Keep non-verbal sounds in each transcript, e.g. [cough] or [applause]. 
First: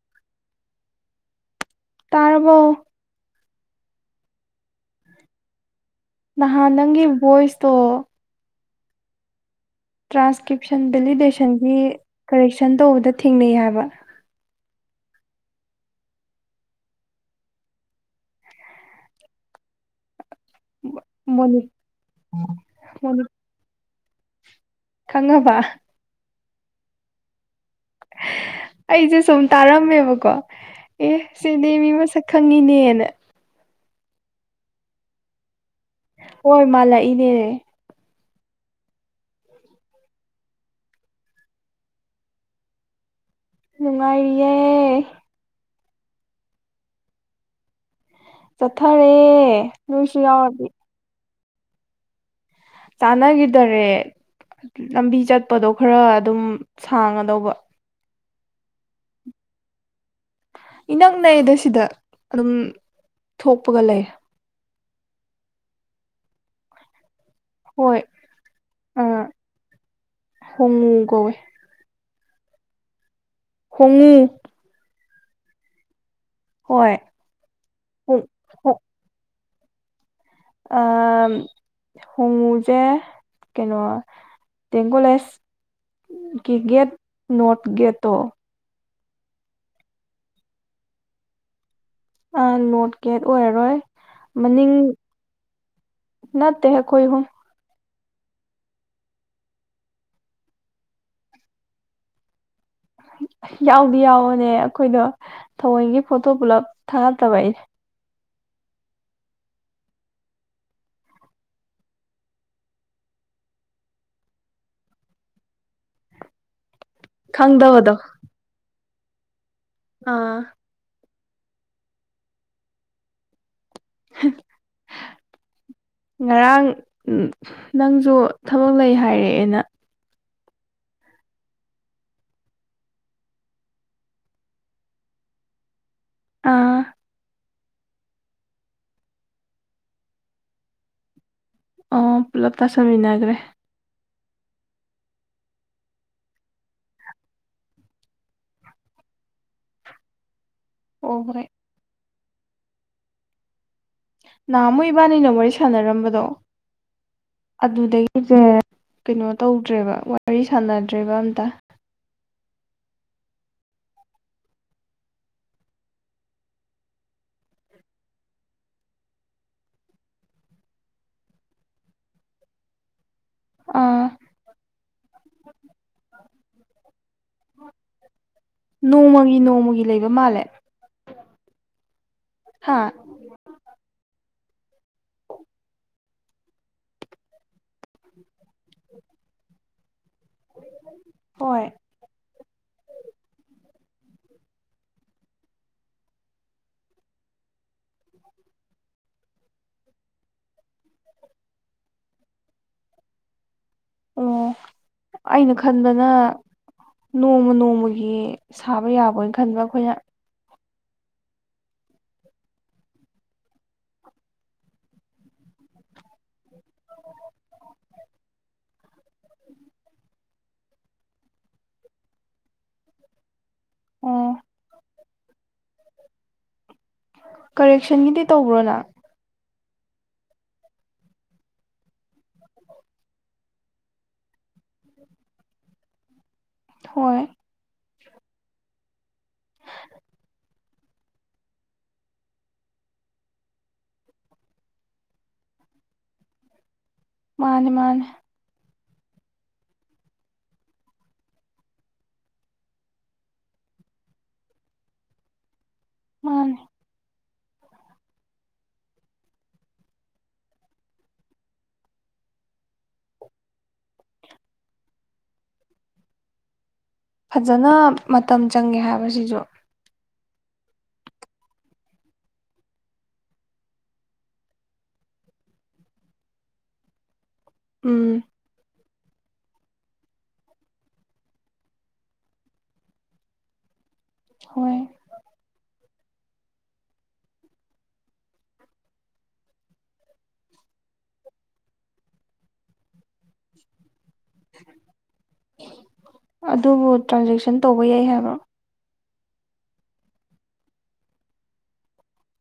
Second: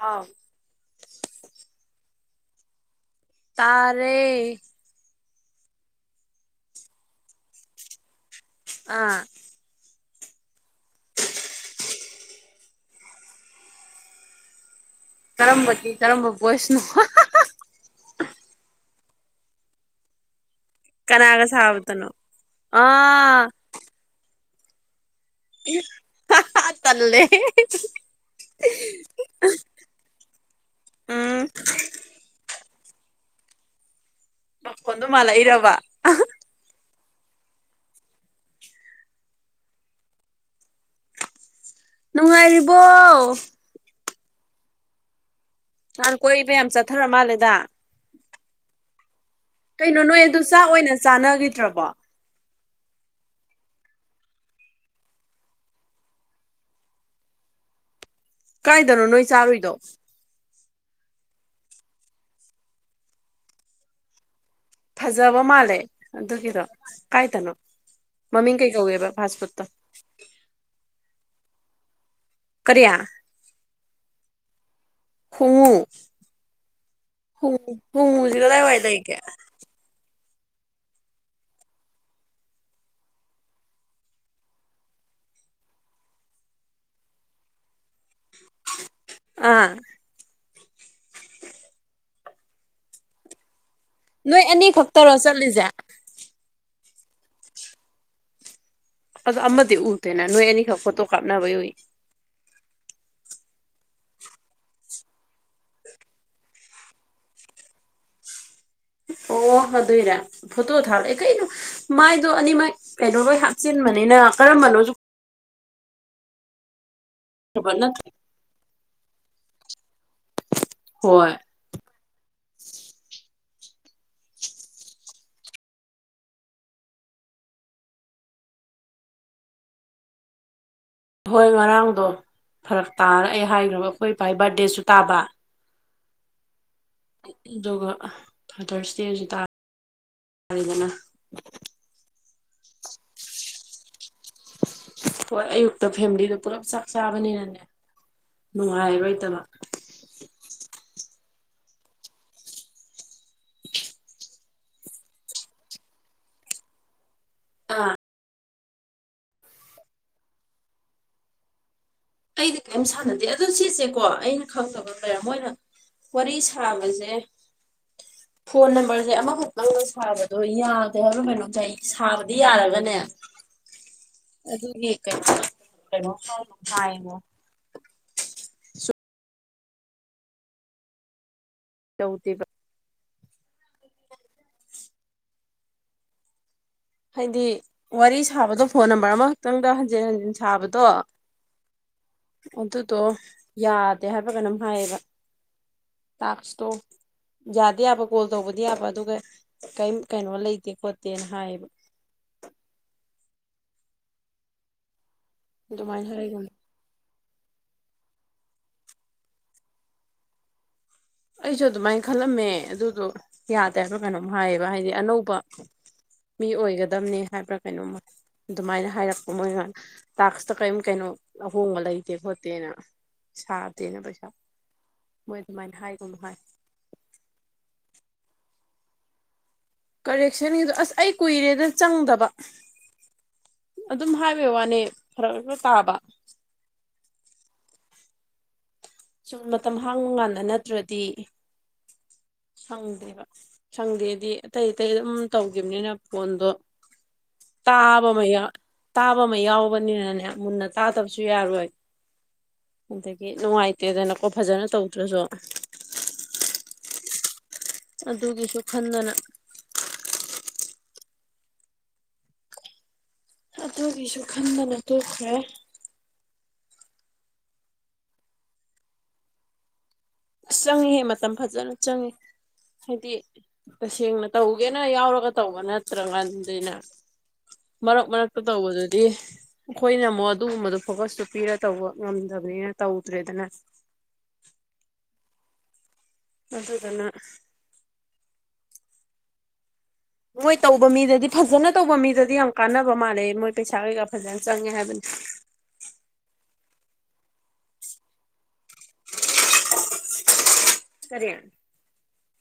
ꯑ ꯄꯥꯔꯕꯣ ꯇꯔꯦ ꯅꯍꯥꯟ ꯅꯪꯒꯤ ꯚꯣꯏꯁꯇꯣ ꯑꯥ ꯇ꯭ꯔꯥꯟꯁꯀ꯭ꯔꯤꯞꯁꯟ ꯚꯦꯂꯤꯗꯦꯁꯟꯒꯤ ꯀꯔꯦꯛꯁꯟ ꯇꯧꯕꯗ ꯊꯦꯡꯅꯩ ꯍꯥꯏꯕ ꯀꯔꯝꯕꯗꯤ ꯀꯔꯝꯕ ꯄꯣꯏꯁꯅꯣ ꯃꯣꯅꯤ ꯀꯅꯥꯒꯁꯥꯎꯇꯅꯣ ꯑ ꯃꯣꯅꯤ ꯈꯪꯉꯕ ꯇꯂꯦ ꯑꯩꯁꯦ ꯁꯨꯝ ꯇꯥꯔꯝꯃꯦꯕꯀꯣ ꯑꯦ ꯎꯝ ꯁꯤꯗꯤ ꯃꯤ ꯃꯁꯛ ꯈꯪꯉꯤꯅꯦꯅ [unintelligible] ꯃꯈꯣꯟ ꯑꯗꯨ ꯃꯥꯂ ꯏꯔꯕꯥ ꯍꯣꯏ ꯃꯥꯜꯂꯥꯛꯏꯅꯦꯅꯦ ꯅꯨꯡꯉꯥꯏꯔꯤꯕꯣ ꯅꯨꯡꯉꯥꯏꯌꯦ ꯅꯥꯟ ꯀꯣꯏꯕ ꯌꯥꯝ ꯆꯠꯊꯔ ꯃꯥꯜꯂꯦꯗ ꯆꯊꯔꯦ ꯀꯩꯅꯣ ꯅꯣꯏ ꯑꯗꯨ ꯆꯥꯛ ꯑꯣꯏꯅ ꯆꯥꯅꯈꯤ ꯆꯇꯔ꯭ꯕꯣ ꯆꯥꯟꯅꯈꯤꯗꯔꯦ ꯂꯝꯕꯤ ꯆꯠꯄꯗꯣ ꯈꯔ ꯑꯗꯨꯝ ꯁꯥꯡꯒꯗꯧꯕ ꯀꯥꯏꯗꯅꯣ ꯅꯣꯏ ꯆꯥꯔꯨꯏꯗꯣ ꯏꯅꯛ ꯅꯩꯗ ꯁꯤꯗ ꯑꯗꯨꯝ ꯊꯣꯛꯄꯒ ꯂꯩ ꯐꯖꯕ ꯃꯥꯜꯂꯦ ꯑꯗꯨꯒꯤꯔꯣ ꯀꯥꯏ ꯇꯅꯣ ꯍꯣꯏ ꯃꯃꯤ ꯀꯩ ꯑ ꯀꯧꯑꯦꯕ ꯐꯥꯁ ꯐꯨꯗ ꯇ ꯍꯣꯡꯉꯨ ꯀꯧꯋꯦ ꯀꯔꯤ ꯐꯣꯡꯉꯨ ꯈꯣꯡꯉꯨ ꯈꯣꯡꯉꯨ ꯍꯣꯡ- ꯀꯗꯥ ꯋꯥꯏ ꯇꯏ ꯀꯦ ꯑ ꯍꯣꯡꯉꯨꯁꯦ ꯀꯩꯅꯣ ꯇꯦꯡꯀꯣꯂꯦꯖꯀꯤ ꯒꯦꯠ ꯅꯣꯔꯠ ꯒꯦꯠꯇꯣ ꯑ ꯑ ꯅꯣꯠ ꯒꯦꯠ ꯑꯣꯏꯔꯔꯣꯏ ꯅꯣꯏ ꯃꯅꯤꯡ ꯑꯅꯤꯈꯛꯇꯔꯣ ꯆꯠꯂꯤꯁꯦ ꯀꯈꯣꯏ ꯍꯨꯝ ꯑꯗꯣ ꯑꯃꯗꯤ ꯊꯅ ꯅꯣꯏ ꯑꯦꯅꯤ ꯍꯥ ꯐꯣ ꯀꯥꯞꯅꯕꯏ ꯌꯥꯎꯗꯤ ꯌꯥꯎꯋꯅꯦ ꯑꯩꯈꯣꯏꯗꯣ ꯊꯑꯣꯣꯏꯒꯤ ꯐꯣꯇꯣ ꯄꯨꯜꯂꯞ ꯊꯥꯒꯠꯇꯕ ꯑꯩꯅꯦ ꯑꯣ ꯑꯗꯨꯏꯔ ꯐꯣꯇꯣ ꯊꯥꯔꯛꯑꯦ ꯀꯩꯅꯣ ꯃꯥꯏꯗꯣ ꯑꯅꯤꯃꯛ ꯀꯩꯅꯣ ꯂꯣꯏ ꯍꯥꯞꯆꯤꯟꯕꯅꯤꯅ ꯀꯔꯝꯕꯅꯣꯁꯨ ꯈꯪꯗꯕ ꯈꯪꯗꯕꯗꯣ ꯅꯠꯇ꯭ꯔ ꯑꯥ ꯍꯣꯏ ꯉꯔꯥꯡ ꯅꯪꯁꯨ ꯊꯕꯛ ꯂꯩ ꯍꯥꯏꯔꯛꯑꯦꯅ ꯍꯣꯏ ꯉꯔꯥꯡꯗꯣ ꯐꯔꯛ ꯇꯥꯔ ꯑꯩ ꯍꯥꯏꯈ꯭ꯔꯕ ꯑꯩꯈꯣꯏ ꯏꯄꯥꯏ ꯕꯥꯔꯗꯦꯁꯨ ꯇꯥꯕ ꯑꯥ ꯑꯗꯨꯒ ꯐꯥꯗꯔꯁꯗꯦꯁꯨ ꯇ ꯌꯥꯔꯦꯗꯅ ꯑꯣ ꯄꯨꯂꯞ ꯇꯥꯁꯃꯤꯟꯅꯈ꯭ꯔꯦ ꯍꯣꯏ ꯑꯌꯨꯛꯇ ꯐꯦꯃꯤꯂꯤꯗ ꯄꯨꯜꯂꯞ ꯆꯥꯛ ꯆꯥꯕꯅꯤꯅꯅꯦ ꯅꯨꯡꯉꯥꯏꯔꯣꯏꯇꯕ ꯑꯣ ꯍꯣꯏ ꯅꯍꯥꯃꯨ ꯏꯕꯥꯅꯤꯅ ꯋꯥꯔꯤ ꯁꯥꯟꯅꯔꯝꯕꯗꯣ ꯑꯥ ꯑꯗꯨꯗꯒꯤꯖ ꯀꯩꯅꯣ ꯇꯧꯗ꯭ꯔꯦꯕ ꯋꯥꯔꯤ ꯁꯥꯟꯅꯗ꯭ꯔꯦꯕ ꯑꯝꯇ ꯑꯩꯗꯤ ꯀꯔꯤꯝ ꯁꯥꯟꯅꯗꯦ ꯑꯗꯨ ꯁꯤꯁꯦꯀꯣ ꯑꯩꯅ ꯈꯪꯗꯕ ꯃ ꯂꯩꯔꯦ ꯃꯣꯏꯅ ꯋꯥꯔꯤ ꯁꯥꯕꯖꯦ ꯐꯣꯟ ꯅꯝꯕꯔꯖꯦ ꯑꯃꯈꯛꯇꯪꯒ ꯁꯥꯕꯗꯣ ꯌꯥꯗꯦ ꯍꯥꯏꯕꯔ ꯀꯩꯅꯣ ꯁꯥꯏ ꯁꯥꯕꯗꯤ ꯌꯥꯔꯒꯅꯦ ꯑꯥ ꯑꯗꯨꯅꯦ ꯀꯩꯅꯣ ꯀꯩꯅꯣꯝ ꯍꯥꯏ ꯍꯥꯏꯉꯣ ꯅꯣꯡꯃꯒꯤ ꯅꯣꯡꯃꯒꯤ ꯂꯩꯕ ꯃꯥꯜꯂꯦ ꯇꯧꯗꯦꯕ ꯍꯥ ꯍꯥꯏꯗꯤ ꯋꯥꯔꯤ ꯁ ꯁꯥꯕꯗꯣ ꯐꯣꯟ ꯅꯝꯕꯔ ꯑꯃꯈꯛꯇꯪꯗ ꯍꯟꯖ ꯍꯟꯖꯟ ꯍꯟꯖꯤꯟ ꯁꯥꯕꯗꯣ ꯍꯣꯏ ꯑꯗꯨꯗꯣ ꯌꯥ ꯗꯦ ꯍꯥꯏꯕꯔ ꯀꯩꯅꯣꯝ ꯍꯥꯏꯌꯦꯕ ꯇꯥꯛꯁꯇꯣ ꯌꯥꯗꯤ ꯌꯥꯕ ꯀꯣꯜ ꯇꯧꯕꯗꯤ ꯌꯥꯕ ꯑꯗꯨꯒ ꯀꯔꯤꯝ ꯀꯩꯅꯣ ꯂꯩꯇꯦ ꯈꯣꯠꯇꯦꯅ ꯍꯥꯏꯌꯦꯕ ꯑꯣ ꯑꯩꯅ ꯈꯟꯕꯅ ꯑꯗꯨꯃꯥꯏꯅ ꯍꯥꯏꯒꯨꯝ ꯅꯣꯡꯃ ꯅꯣꯡꯃꯒꯤ ꯁꯥꯕ ꯌꯥꯕꯣꯏ ꯈꯟꯕ ꯑꯈꯣꯏꯅ ꯑꯩꯁꯨ ꯑꯗꯨꯃꯥꯏ ꯈꯜꯂꯝꯃꯦ ꯑꯗꯨꯗꯨ ꯌꯥꯗꯦ ꯍꯥꯏꯕ ꯀꯩꯅꯣꯝ ꯍꯥꯏꯌꯦꯕ ꯍꯥꯏꯗꯤ ꯑꯅꯧꯕ ꯃꯤ ꯑꯣꯏꯒꯗꯝꯅꯤ ꯍꯥꯏꯕ꯭ꯔꯥ ꯀꯩꯅꯣꯝ ꯃ ꯑꯗꯨꯃꯥꯏꯅ ꯍꯥꯏꯔꯛꯄ ꯃꯣꯏꯅ ꯇꯥꯛꯁꯇ ꯀꯔꯤꯝ ꯀꯩꯅꯣ ꯑꯍꯣꯡꯕ ꯂꯩꯇꯦ ꯈꯣꯠꯇꯦꯅ ꯁꯥꯗꯦꯅ ꯄꯩꯁꯥ ꯑꯣ ꯃꯣꯏ ꯑꯗꯨꯃꯥꯏꯅ ꯍꯥꯏ ꯎꯝꯍꯥꯏ ꯀꯔꯦꯛꯁꯟꯒꯤꯗꯤ ꯇꯧꯕ꯭ꯔꯣ ꯅꯪ ꯀꯔꯦꯛꯁꯟꯒꯤꯗ ꯑꯁ ꯑꯩ ꯀꯨꯏꯔꯦꯗ ꯆꯪꯗꯕ ꯑꯗꯨꯝ ꯍꯥꯏ ꯕꯩ ꯋꯥꯅꯦ ꯐꯔꯛ ꯑꯗꯨꯝ ꯇꯥꯕ ꯍꯣꯏ ꯁꯨꯝ ꯃꯇꯝ ꯍꯥꯡꯕ ꯀꯥꯟꯗ ꯅꯠ ꯇꯔꯗꯤ ꯁꯪꯗꯦꯕ ꯁꯪꯗꯦꯗꯤ ꯑꯇꯩ ꯑꯇꯩ ꯑꯗꯨꯝ ꯇꯧꯒꯤꯝꯅꯤꯅ ꯐꯣꯟꯗꯣ ꯃꯥꯅꯦ ꯃꯥꯅꯦ ꯇꯥꯕꯃꯥ ꯌꯥ ꯇꯥꯕ ꯑꯃ ꯌꯥꯎꯕꯅꯤꯅꯅꯦ ꯃꯨꯟꯅ ꯇꯥꯗꯕꯁꯨ ꯌꯥꯔꯣꯏ ꯑꯗꯒꯤ ꯅꯨꯡꯉꯥꯏꯇꯦꯗꯅꯀꯣ ꯐꯖꯅ ꯇꯧꯗ꯭ꯔꯁꯨ ꯃꯥꯅꯦ ꯑꯗꯨꯒꯤꯁꯨ ꯈꯟꯗꯅ ꯑꯗꯨꯒꯤꯁꯨ ꯈꯟꯗꯅ ꯇꯣꯛꯈ꯭ꯔꯦ ꯐꯖꯅ ꯃꯇꯝ ꯆꯪꯉꯦ ꯍꯥꯏꯕ ꯁꯤꯖꯨ ꯑꯁ ꯆꯪꯉꯤꯍꯦ ꯃꯇꯝ ꯐꯖꯅ ꯆꯪꯉꯤ ꯍꯥꯏꯗꯤ ꯇꯁꯦꯡꯅ ꯇꯧꯒꯦꯅ ꯌꯥꯎꯔꯒ ꯇꯧꯕ ꯅꯠꯇ꯭ꯔ ꯀꯥꯟꯗꯤꯅꯦ ꯃꯔꯛ ꯎꯝ ꯃꯔꯛꯇ ꯇꯧꯕꯖꯤ ꯗꯤ ꯑꯈꯣꯏꯅꯃꯨ ꯑꯗꯨꯒꯨꯝꯕꯗꯨ ꯐꯣꯀꯁꯇꯨ ꯄꯤꯔ ꯇꯧꯕ ꯉꯝꯗꯕꯅꯤꯅ ꯇꯧꯗ꯭ꯔꯦꯗꯅ ꯍꯣꯏ ꯑꯗꯨꯗꯨꯅ ꯃꯣꯏ ꯇꯧꯕ ꯃꯤꯗꯗꯤ ꯐꯖꯅ ꯇꯧꯕ ꯃꯤꯗꯗꯤ ꯌꯥꯝ ꯀꯥꯟꯅꯕ ꯃꯥꯜꯂꯦ ꯃꯣꯏ ꯄꯩꯁꯥ ꯀꯩꯀꯥ ꯐꯖꯅ ꯆꯪꯉꯦ ꯍꯥꯏꯕꯅꯤ ꯑꯗꯨꯕꯨ ꯇ꯭ꯔꯥꯟꯖꯦꯛꯁꯟ ꯇꯧꯕ ꯌꯥꯏ ꯍꯥꯏꯕ꯭ꯔꯣ ꯀꯔꯤ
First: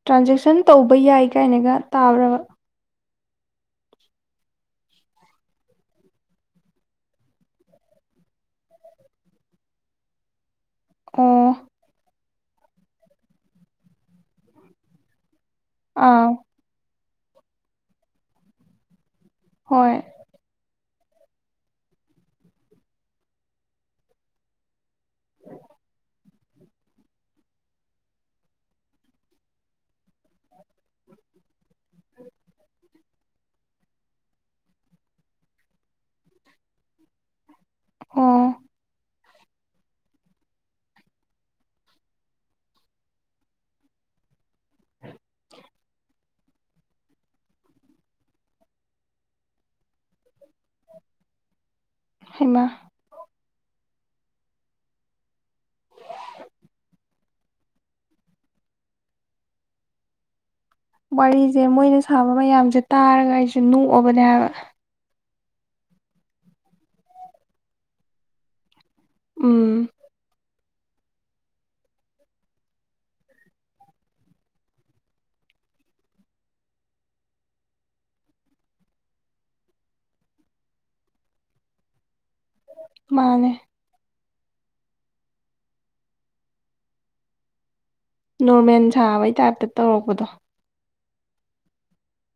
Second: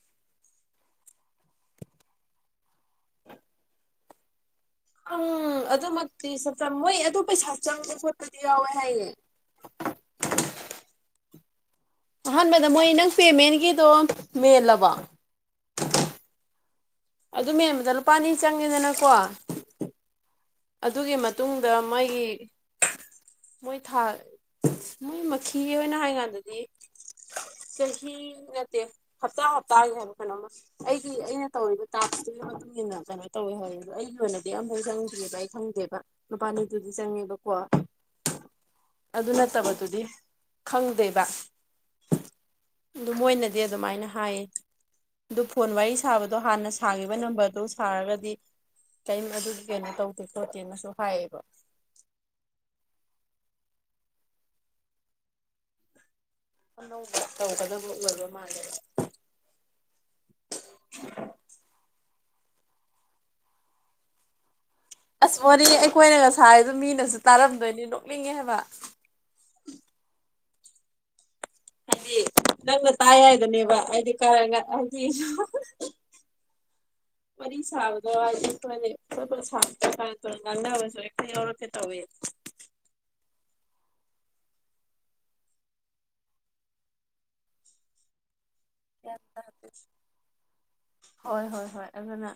ꯇ꯭ꯔꯥꯟꯖꯦꯛꯁꯟ ꯇꯧꯕ ꯌꯥꯏ ꯀꯥꯏꯅꯒ ꯇꯥꯕ꯭ꯔꯕ ꯎꯪ ꯑꯗꯨꯃꯛꯇꯤ ꯆꯞ ꯆꯥꯕ ꯃꯣꯏ ꯑꯗꯨ ꯄꯩꯁꯥ ꯆꯪꯕ ꯈꯣꯠꯄꯗꯤ ꯌꯥꯎꯋꯦ ꯍꯥꯏꯌꯦ ꯑ ꯑꯍꯥꯟꯕꯗ ꯃꯣꯏ ꯅꯪ ꯄꯦꯃꯦꯟꯒꯤꯗꯣ ꯃꯦꯜꯂꯕꯣ ꯑꯥ ꯑꯗꯨ ꯃꯦꯟꯕꯗ ꯂꯨꯄꯥꯅꯤ ꯆꯪꯉꯦꯗꯅꯀꯣ ꯍꯣꯏ ꯑꯗꯨꯒꯤ ꯃꯇꯨꯡꯗ ꯃꯣꯏꯒꯤ ꯃꯣꯏ ꯊꯥ ꯃꯣꯏ ꯃꯈꯤ ꯍꯣꯏꯅ ꯍꯥꯏ ꯀꯥꯟꯗꯗꯤ ꯆꯍꯤ ꯅꯠꯇꯦ ꯍꯞꯇꯥ ꯍꯞꯇꯥꯒꯤ ꯍꯥꯏꯕ ꯀꯩꯅꯣꯝꯃ ꯑꯩꯒꯤ ꯑꯩꯅ ꯇꯧꯔꯤꯕ ꯇꯥꯛꯁꯇꯨꯒꯤ ꯃꯇꯨꯡ ꯏꯟꯅ ꯀꯩꯅꯣ ꯇꯧꯋꯦ ꯍꯥꯏꯌꯦ ꯑꯩꯒꯤ ꯑꯣꯏꯅꯗꯤ ꯑꯝꯐꯧ ꯆꯪꯉꯛꯇꯔꯤꯕ ꯑꯩ ꯈꯪꯗꯦꯕ ꯂꯨꯄꯥꯅꯤꯗꯨꯗꯤ ꯆꯪꯉꯦꯕꯀꯣ ꯑꯣ ꯑꯗꯨ ꯅꯠꯇꯕꯗꯨꯗꯤ ꯈꯪꯗꯦꯕ ꯑꯗꯨ ꯃꯣꯏꯅꯗꯤ ꯑꯗꯨꯃꯥꯏꯅ ꯍꯥꯏꯌꯦ ꯑꯗꯨ ꯐꯣꯟ ꯋꯥꯔꯤ ꯁꯥꯕꯗꯣ ꯍꯥꯟꯅ ꯁꯥꯈꯤꯕ ꯅꯝꯕꯔꯗꯨꯣ ꯁꯥꯔꯒꯗꯤ ꯀꯩꯝ ꯑꯗꯨꯒꯤ ꯀꯩꯅꯣ ꯇꯧ ꯇꯣꯇꯤ ꯑꯃꯁꯁꯨ ꯍꯥꯏꯌꯦꯕ ꯍꯩꯃꯥ ꯑꯅꯧꯕ ꯇꯧꯒꯗꯕ ꯑꯣꯏꯕ ꯃꯥꯜꯂꯦꯕ ꯋꯥꯔꯤꯁꯦ ꯃꯣꯏꯅ ꯁꯥꯕ ꯃꯌꯥꯝꯁꯦ ꯇꯥꯔꯒ ꯑꯩꯁꯨ ꯅꯣꯛꯑꯕꯅꯦ ꯍꯥꯏꯕ ꯑꯁ ꯋꯥꯔꯤ ꯑꯩꯈꯣꯏꯅ ꯁꯥꯔꯤꯗꯣ ꯃꯤꯅꯁꯨ ꯇꯥꯔꯝꯗꯣꯏꯅꯤ ꯅꯣꯛꯅꯤꯡꯉꯦ ꯍꯥꯏꯕ ꯎꯝ ꯍꯥꯏꯗꯤ ꯅꯪꯅ ꯇꯥꯏ ꯍꯥꯏꯗꯨꯅꯦꯕ ꯍꯥꯏꯗꯤ ꯍꯥꯏꯗꯤ ꯋꯥꯔꯤ ꯁꯥꯕꯗꯣ ꯍꯥꯏꯗꯤ ꯁꯥꯕꯗ ꯀꯥꯔꯟ ꯇꯨꯔꯟ ꯉꯥꯡꯅꯕꯁꯨ ꯍꯦꯛꯇ ꯌꯥꯎꯔꯛꯀꯦ ꯇꯧꯋꯦ ꯃꯥꯅꯦ ꯅꯣꯔꯃꯦꯜ ꯁꯥꯕꯩ ꯇꯥꯏꯞꯇ ꯇꯧꯔꯛꯄꯗꯣ ꯍꯣꯏ ꯍꯣꯏ ꯍꯣꯏ ꯑꯗꯨꯅ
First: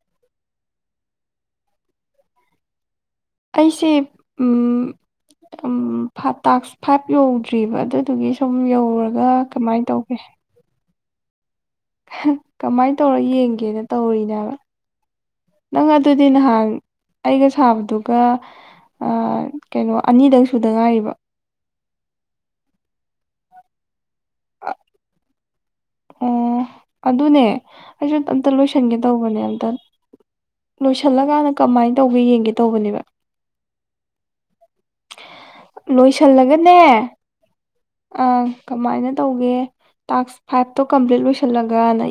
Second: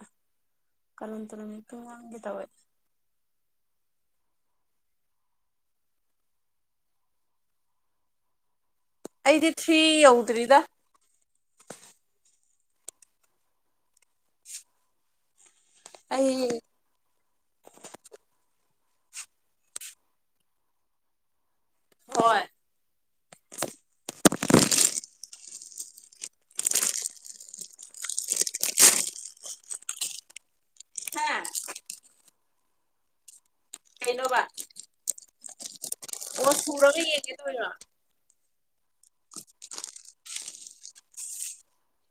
ꯀꯥꯔꯟ ꯇꯨꯔꯟ ꯍꯦꯛꯇ ꯉꯥꯡꯒꯦ ꯇꯧꯋꯦ ꯑꯩꯁꯦ ꯇꯥꯛꯁ ꯐꯥꯏꯚ ꯌꯧꯗ꯭ꯔꯤꯕ ꯑꯗꯨꯗꯨꯒꯤ ꯁꯨꯝ ꯌꯧ ꯄꯨꯔꯒ ꯑꯩꯗꯤ ꯊ꯭ꯔꯤ ꯀꯃꯥꯏꯅ ꯇꯧꯒꯦ ꯌꯧꯗ꯭ꯔꯤꯗ ꯀꯃꯥꯏꯅ ꯇꯧꯔ ꯌꯦꯡꯒꯦꯅ ꯇꯧꯔꯤꯅꯦꯕ ꯅꯪ ꯑꯗꯨꯗꯤ ꯑꯩ ꯅꯍꯥꯟ ꯑꯩꯒ ꯁꯥꯕꯗꯨꯒ ꯀꯩꯅꯣ ꯑꯅꯤꯗꯪ ꯁꯨꯗ ꯉꯥꯏꯔꯤꯕ ꯍꯣꯏ ꯑ ꯑꯗꯨꯅꯦ ꯑꯩꯁꯨ ꯑꯝꯇ ꯂꯣꯏꯁꯟꯒꯦ ꯇꯧꯕꯅꯦ ꯑꯝꯇ ꯍꯥ ꯂꯣꯏꯁꯤꯜꯂꯀꯥꯟꯗ ꯀꯃꯥꯏꯅ ꯇꯧꯒꯦ ꯌꯦꯡꯒꯦ ꯇꯧꯕꯅꯦꯕ ꯀꯩꯅꯣꯕ ꯑꯣ ꯂꯣꯏꯁꯤꯜꯂꯒꯅꯦ ꯁꯨꯔꯒ ꯌꯦꯡꯒꯦ ꯇꯧꯔꯤꯔꯣ ꯑꯪ ꯀꯃꯥꯏꯅ ꯇꯧꯒꯦ ꯇꯥꯛꯁ ꯐꯥꯏꯚꯇꯣ ꯀꯝꯄ꯭ꯂꯤꯠ ꯂꯣꯏꯁꯜꯂꯒ ꯅ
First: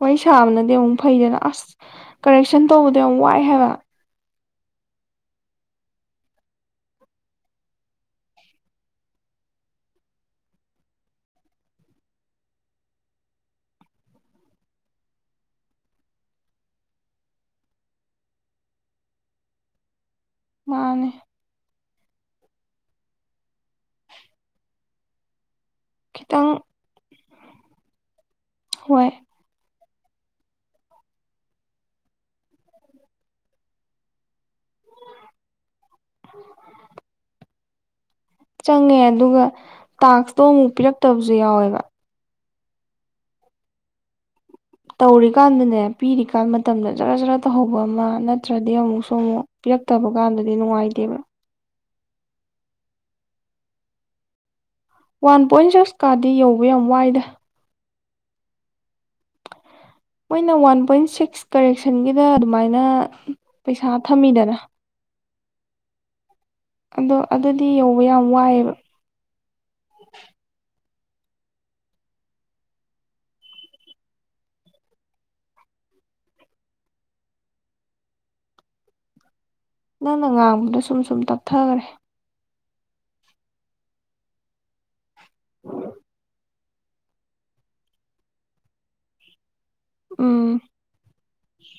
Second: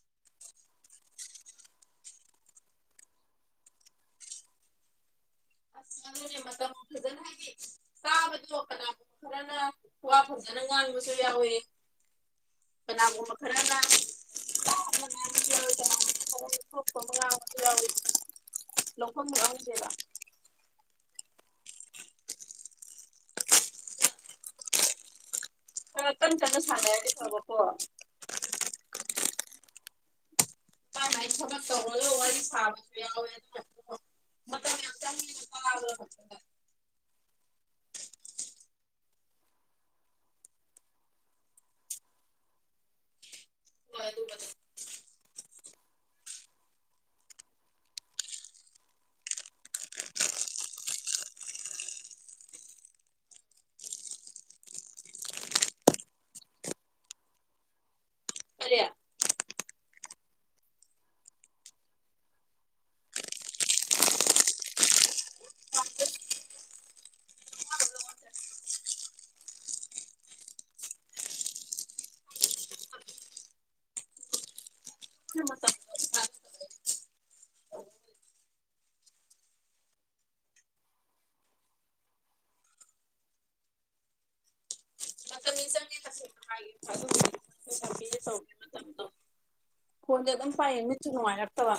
ꯋꯥꯔꯤ ꯁꯥꯕꯅꯗꯤ ꯑꯃꯨꯛ ꯐꯩꯗꯅ ꯑꯁ ꯀꯔꯦꯛꯁꯟ ꯇꯧꯕꯗꯣ ꯌꯥꯝ ꯋꯥꯏ ꯍꯥꯏꯕ ꯑꯁ ꯑꯗꯨꯅꯦ ꯃꯇꯝ ꯐꯖꯅ ꯍꯥꯏꯗꯤ ꯇꯥꯕꯗꯣ ꯀꯅꯥꯒꯨꯝꯕ ꯈꯔꯅ ꯋꯥ ꯐꯖꯅ ꯉꯥꯡꯕꯁꯨ ꯌꯥꯎꯋꯤ ꯀꯅꯥꯒꯨꯝꯕ ꯈꯔꯅ ꯇꯞꯅ ꯉꯥꯡꯕꯁꯨ ꯌꯥꯎꯋꯤ ꯀꯅꯥꯒꯨꯝꯕ ꯈꯔ ꯊꯣꯛꯣꯛꯄ ꯑꯃ ꯉꯥꯡꯕꯁꯨ ꯌꯥꯎꯋꯤ ꯂꯧꯐꯝ ꯈꯪꯗꯦꯕ ꯃꯥꯅꯦ ꯈꯔ ꯀꯟ ꯀꯟꯅ ꯈꯤꯇꯪ ꯁꯥꯅꯥꯔꯗꯤ ꯐꯕ ꯑꯣ ꯍꯣꯏ ꯃꯥꯏ ꯃꯥꯏ ꯊꯕꯛ ꯇꯧꯔ ꯋꯥꯔꯤ ꯁꯥꯕꯁꯨ ꯌꯥꯎꯋꯦ ꯃꯇꯝ ꯌꯥꯝ ꯆꯡꯉꯦ ꯇꯥꯕꯗ ꯆꯪꯉꯦ ꯑꯗꯨꯒ ꯇꯥꯛꯁꯇꯣ ꯑꯃꯨꯛ ꯄꯤꯔꯛꯇꯕꯁꯨ ꯌꯥꯎꯋꯦꯕ ꯍꯣꯏ ꯑꯗꯨꯕꯨꯗꯤ ꯇꯧꯔꯤꯀꯥꯟꯗꯨꯅꯦ ꯄꯤꯔꯤꯀꯥꯟ ꯃꯇꯝꯗ ꯖꯔ ꯖꯔ ꯇꯧꯍꯧꯕ ꯑꯃ ꯅꯠꯇ꯭ꯔꯗꯤ ꯑꯃꯨꯛꯁꯨ ꯑꯃꯨꯛ ꯄꯤꯔꯛꯇꯕ ꯀꯥꯟꯗꯗꯤ ꯅꯨꯡꯉꯥꯏꯇꯦꯕ ꯋꯥꯟ ꯄꯣꯏꯟ ꯁꯤꯛꯁ ꯀꯥꯗꯤ ꯌꯧꯕ ꯌꯥꯝ ꯋꯥꯏꯗ ꯀꯔꯤ ꯃꯣꯏꯅ ꯋꯥꯟ ꯄꯣꯏꯟ ꯁꯤꯛꯁ ꯀꯔꯦꯛꯁꯟꯒꯤꯗ ꯑꯗꯨꯃꯥꯏꯅ ꯄꯩꯁꯥ ꯊꯝꯃꯤꯗꯅ ꯑꯗꯣ ꯑꯗꯨꯗꯤ ꯌꯧꯕ ꯌꯥꯝ ꯋꯥꯏꯑꯦꯕ ꯃꯇꯝꯗꯣ ꯅꯪꯅ ꯉꯥꯡꯕꯗꯣ ꯁꯨꯝ ꯁꯨꯝ ꯇꯞꯊꯒꯔꯦ ꯃꯇꯝꯗꯤ ꯎꯝ ꯆꯪꯉꯦ ꯇꯁꯦꯡꯅ ꯍꯥꯏꯒꯦ ꯑꯗꯨꯕꯨꯗꯤ ꯇꯧꯕꯒꯤ ꯃꯇꯝꯗꯣ ꯑꯗꯨꯝ ꯎꯝ ꯄꯥꯌꯦ ꯃꯤꯠꯁꯨ ꯅꯨꯡꯉꯥꯏꯔꯛꯇꯕ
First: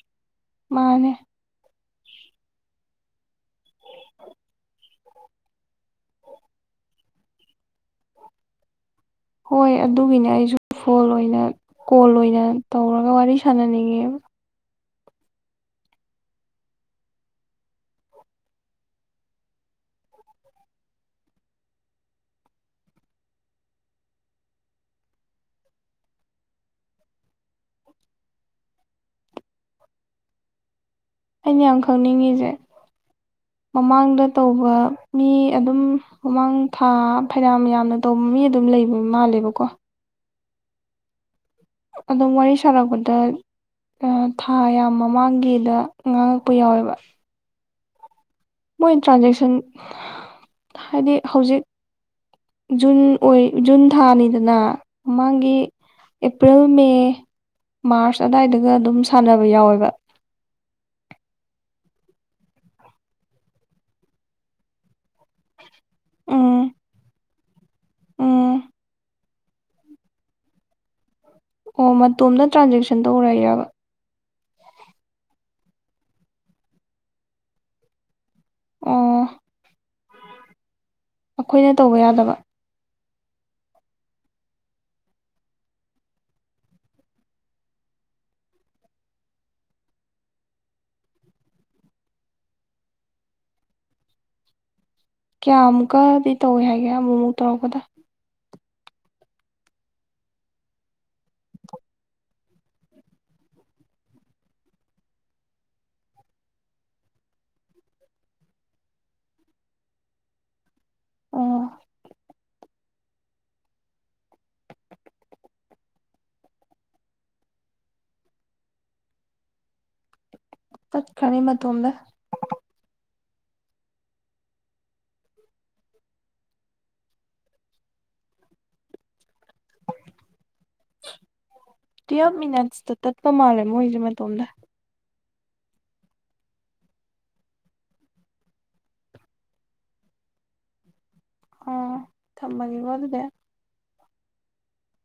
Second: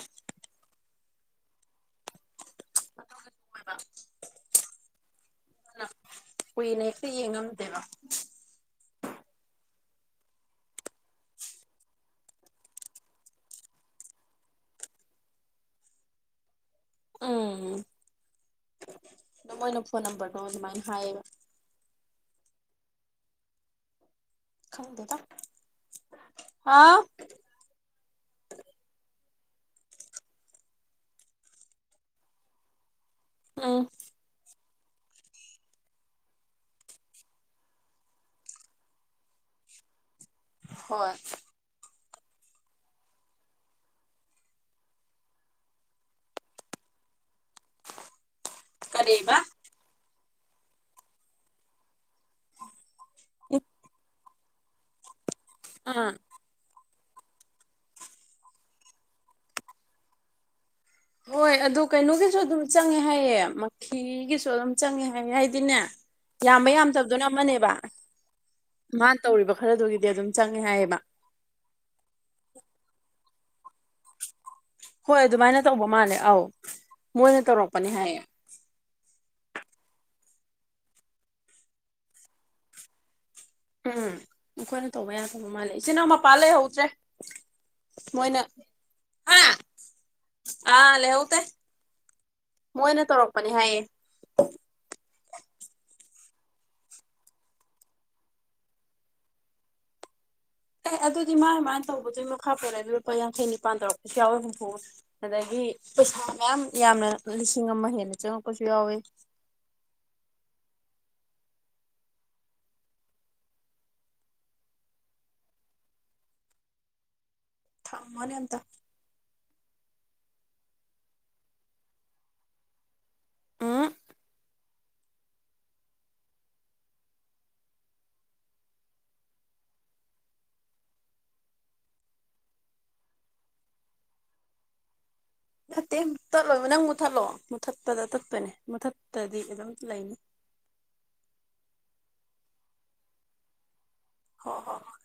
ꯃꯥꯅꯦ ꯑꯣꯏꯕ ꯑꯗꯨꯅ ꯀꯨꯏꯅ ꯍꯦꯛꯇ ꯌꯦꯡꯉꯝꯗꯦꯕ ꯍꯣꯏ ꯑꯗꯨꯒꯤꯅꯦ ꯑꯩꯁꯨ ꯐꯣꯟ ꯑꯣꯏꯅ ꯀꯣꯜ ꯑꯣꯏꯅ ꯇꯧꯔꯒ ꯋꯥꯔꯤ ꯁꯥꯟꯅꯅꯤꯡꯉꯦꯕ ꯑꯗ ꯃꯣꯏꯅ ꯐꯣꯟ ꯅꯝꯕꯔꯗꯣ ꯑꯁꯨꯃꯥꯏꯅ ꯍꯥꯏꯌꯦꯕ ꯍꯥꯥ ꯑꯩꯅ ꯌꯥꯝ ꯈꯪꯅꯤꯡꯉꯤꯁꯦ ꯎꯝ ꯃꯃꯥꯡꯗ ꯇꯧꯕ ꯃꯤ ꯑꯗꯨꯝ ꯃꯃꯥꯡ ꯊꯥ ꯐꯩꯅꯥꯝ ꯌꯥꯝꯅ ꯇꯧꯕ ꯃꯤ ꯑꯗꯨꯝ ꯂꯩꯕ ꯃꯥꯜꯂꯦꯕꯀꯣ ꯍꯣꯏ ꯑꯗꯨꯝ ꯋꯥꯔꯤ ꯁꯥꯔꯛꯄꯗ ꯊꯥ ꯌꯥꯝ ꯃꯃꯥꯡꯒꯤꯗ ꯉꯥꯡꯉꯛꯄ ꯌꯥꯎꯋꯦꯕ ꯃꯣꯏ ꯀꯔꯤꯕ ꯇ꯭ꯔꯥꯟꯖꯦꯛꯁꯟ ꯍꯥꯏꯗꯤ ꯍꯧꯖꯤꯛ ꯖꯨꯟ ꯑꯣꯏ ꯖꯨꯟ ꯊꯥꯅꯤꯗꯅ ꯃꯃꯥꯡꯒꯤ ꯑꯥ ꯑꯦꯄ꯭ꯔꯤꯜ ꯃꯦ ꯃꯥꯔꯁ ꯑꯗꯨꯗꯥꯏꯗꯒ ꯑꯗꯨꯝ ꯁꯥꯟꯅꯕ ꯌꯥꯎꯋꯦꯕ ꯍꯣꯏ ꯑꯗꯨꯗꯣ ꯀꯩꯅꯣꯒꯤꯁꯨ ꯑꯗꯨꯝ ꯆꯪꯉꯦ ꯍꯥꯏꯌꯦꯦ ꯃꯈꯤꯒꯤꯁꯨ ꯑꯗꯨꯝ ꯆꯪꯉꯦ ꯍꯥꯏꯌꯦꯦ ꯍꯥꯏꯗꯤꯅꯦ ꯎꯝ ꯌꯥꯝꯕ ꯌꯥꯝꯗꯕꯗꯣꯏꯅ ꯃꯅꯦꯕ ꯎꯝ ꯃꯥ ꯇꯧꯔꯤꯕ ꯈꯔꯗꯨꯒꯤꯗꯤ ꯑꯗꯨꯝ ꯆꯪꯉꯦ ꯍꯥꯏꯌꯦꯕ ꯑꯣ ꯃꯇꯣꯝꯇ ꯇ꯭ꯔꯥꯟꯖꯦꯛꯁꯟ ꯇꯧꯔꯛꯑꯦꯕ ꯍꯣꯏ ꯑꯗꯨꯃꯥꯏꯅ ꯇꯧꯕ ꯃꯥꯜꯂꯦ ꯑꯧ ꯃꯣꯏꯅ ꯇꯧꯔꯛꯄꯅꯤ ꯍꯥꯏꯌꯦ ꯑꯣ ꯑꯩꯈꯣꯏꯅ ꯇꯧꯕ ꯌꯥꯗꯕ ꯎꯝ ꯃꯈꯣꯏꯅ ꯇꯧꯕ ꯌꯥꯗꯕ ꯃꯥꯜꯂꯦ ꯏꯆꯤꯟꯜ ꯏꯅꯥꯎ ꯃꯄꯥ ꯂꯩꯍꯧꯗ꯭ꯔꯦ ꯃꯣꯏꯅ ꯑꯥ ꯑꯥ ꯂꯩꯍꯧꯗꯦ ꯃꯣꯏꯅ ꯇꯧꯔꯛꯄꯅꯤ ꯍꯥꯏꯌꯦ ꯀꯌꯥꯃꯨꯛꯀꯗꯤ ꯇꯧꯋꯦ ꯍꯥꯏꯒꯦ ꯑꯃꯨꯛ ꯑꯃꯨꯛ ꯇꯧꯔꯛꯄꯗ ꯑꯦ ꯑꯗꯨꯗꯤ ꯃꯥꯅ ꯃꯥꯅ ꯇꯧꯕꯗꯨ ꯃꯈꯥ ꯄꯣꯔꯦ ꯑꯗꯨ ꯂꯨꯄꯥ ꯌꯥꯡꯈꯩ ꯅꯤꯄꯥꯜ ꯇꯧꯔꯛꯄꯁꯨ ꯌꯥꯎꯋꯤ ꯍꯨꯝꯐꯨ ꯑꯗꯒꯤ ꯄꯩꯁꯥ ꯃꯌꯥꯝ ꯌꯥꯝꯅ ꯂꯤꯁꯤꯡ ꯑꯃ ꯍꯦꯟꯅ ꯆꯪꯉꯛꯄꯁꯨ ꯌꯥꯎꯋꯤ ꯑꯣ ꯊꯝꯃꯣꯅꯦ ꯑꯝꯇ ꯆꯠꯈ꯭ꯔꯅꯤ ꯃꯇꯣꯝꯗ ꯎꯝ ꯇꯨꯌꯦꯐ ꯃꯤꯅꯠꯁꯇ ꯇꯠꯄ ꯃꯥꯜꯂꯦ ꯃꯣꯏꯁꯦ ꯃꯇꯣꯝꯗ ꯅꯠꯇꯦ ꯇꯠꯂꯣꯕ ꯅꯪ ꯃꯨꯠꯊꯠꯂꯣ ꯃꯨꯠꯊꯠꯄꯗ ꯇꯠꯄꯅꯦ ꯃꯨꯊꯠꯇꯗꯤ ꯑꯗꯨꯝ ꯂꯩꯅꯤ ꯊꯝꯝꯕꯒ ꯋꯥ ꯑꯗꯨꯗꯦ ꯍꯣ ꯍꯣ ꯍꯣꯏ